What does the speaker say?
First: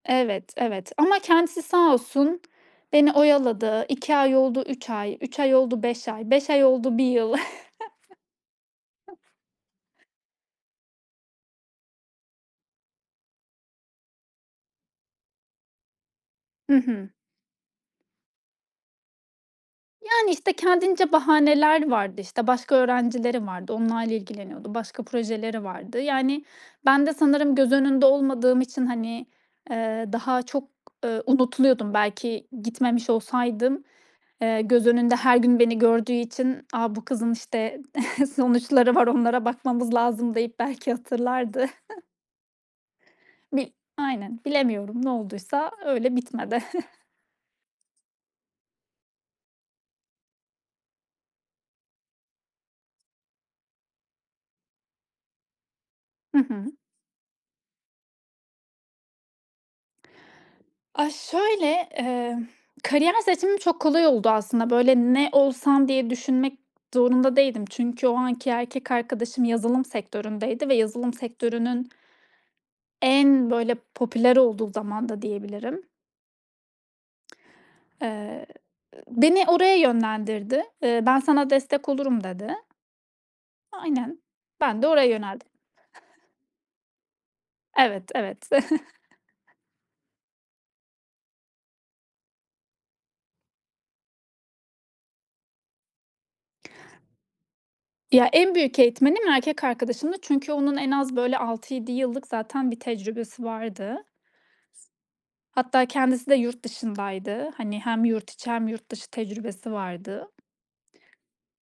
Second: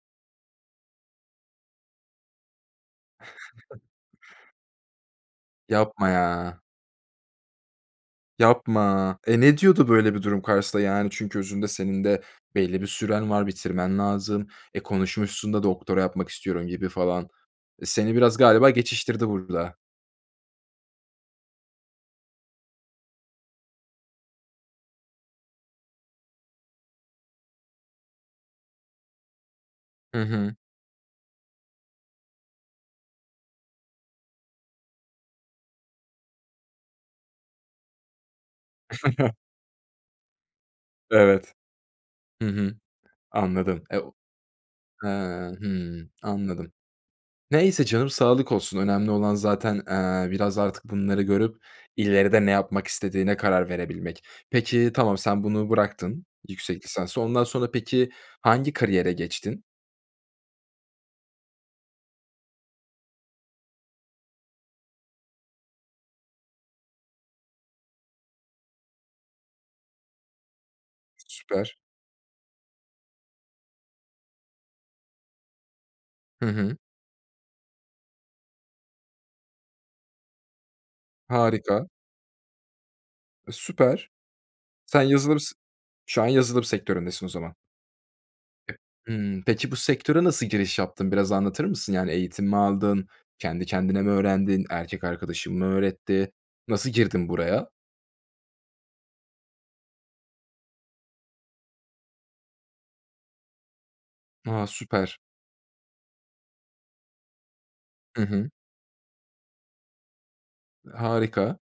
Evet, evet, ama kendisi sağ olsun beni oyaladı. 2 ay oldu 3 ay, 3 ay oldu 5 Yapma ay, 5 ya. ay oldu 1 yıl. Yapma. E, ne diyordu böyle bir durum karşısında? Yani çünkü özünde senin de belli bir süren var, bitirmen lazım. E, konuşmuşsun da doktora yapmak istiyorum Hı gibi hı. falan. E, seni biraz galiba geçiştirdi burada. Yani, işte, kendince bahaneler vardı, işte, başka öğrencileri vardı, onlarla ilgileniyordu, başka projeleri vardı. Yani ben de sanırım göz önünde olmadığım için, hani, eee, Hı daha hı. çok, ııı, unutuluyordum. Belki gitmemiş olsaydım, eee, göz önünde her gün beni gördüğü için, "A! Bu kızın, işte, sonuçları var, onlara bakmamız lazım." deyip belki Evet. hatırlardı. Hı hı. Bil Anladım. E, o aynen. Bilemiyorum. Ha! Ne olduysa Hıı, öyle bitmedi. anladım. Neyse canım, sağlık olsun. Önemli olan zaten, eee, biraz artık bunları görüp ileride ne yapmak istediğine karar verebilmek. Peki, tamam, sen bunu bıraktın, Hı hı. yüksek lisansı, ondan sonra peki hangi kariyere geçtin? Aaa, şöyle, emm, kariyer seçimim çok kolay oldu aslında. Böyle ne olsam diye düşünmek zorunda değildim. Çünkü o anki erkek arkadaşım yazılım sektöründeydi ve yazılım Süper. sektörünün en böyle popüler olduğu zaman da diyebilirim. Hı hı. Eee, beni oraya yönlendirdi. Eee, "Ben sana Harika. destek olurum." dedi. E, süper. Aynen. Ben de Sen oraya yazılım yöneldim. s Şu an yazılım sektöründesin o zaman. Evet, evet. Hımm, peki bu sektöre nasıl giriş yaptın, biraz anlatır mısın? Yani eğitim mi aldın, kendi kendine mi öğrendin, erkek arkadaşın mı öğretti? Nasıl girdin buraya? Ya, en büyük eğitmenim erkek arkadaşımdı çünkü onun en az, böyle, 6-7 yıllık zaten bir tecrübesi vardı. A, süper! Hatta kendisi de yurt dışındaydı. Hani, hem Hı yurt hı. içi hem yurt dışı tecrübesi vardı. Harika.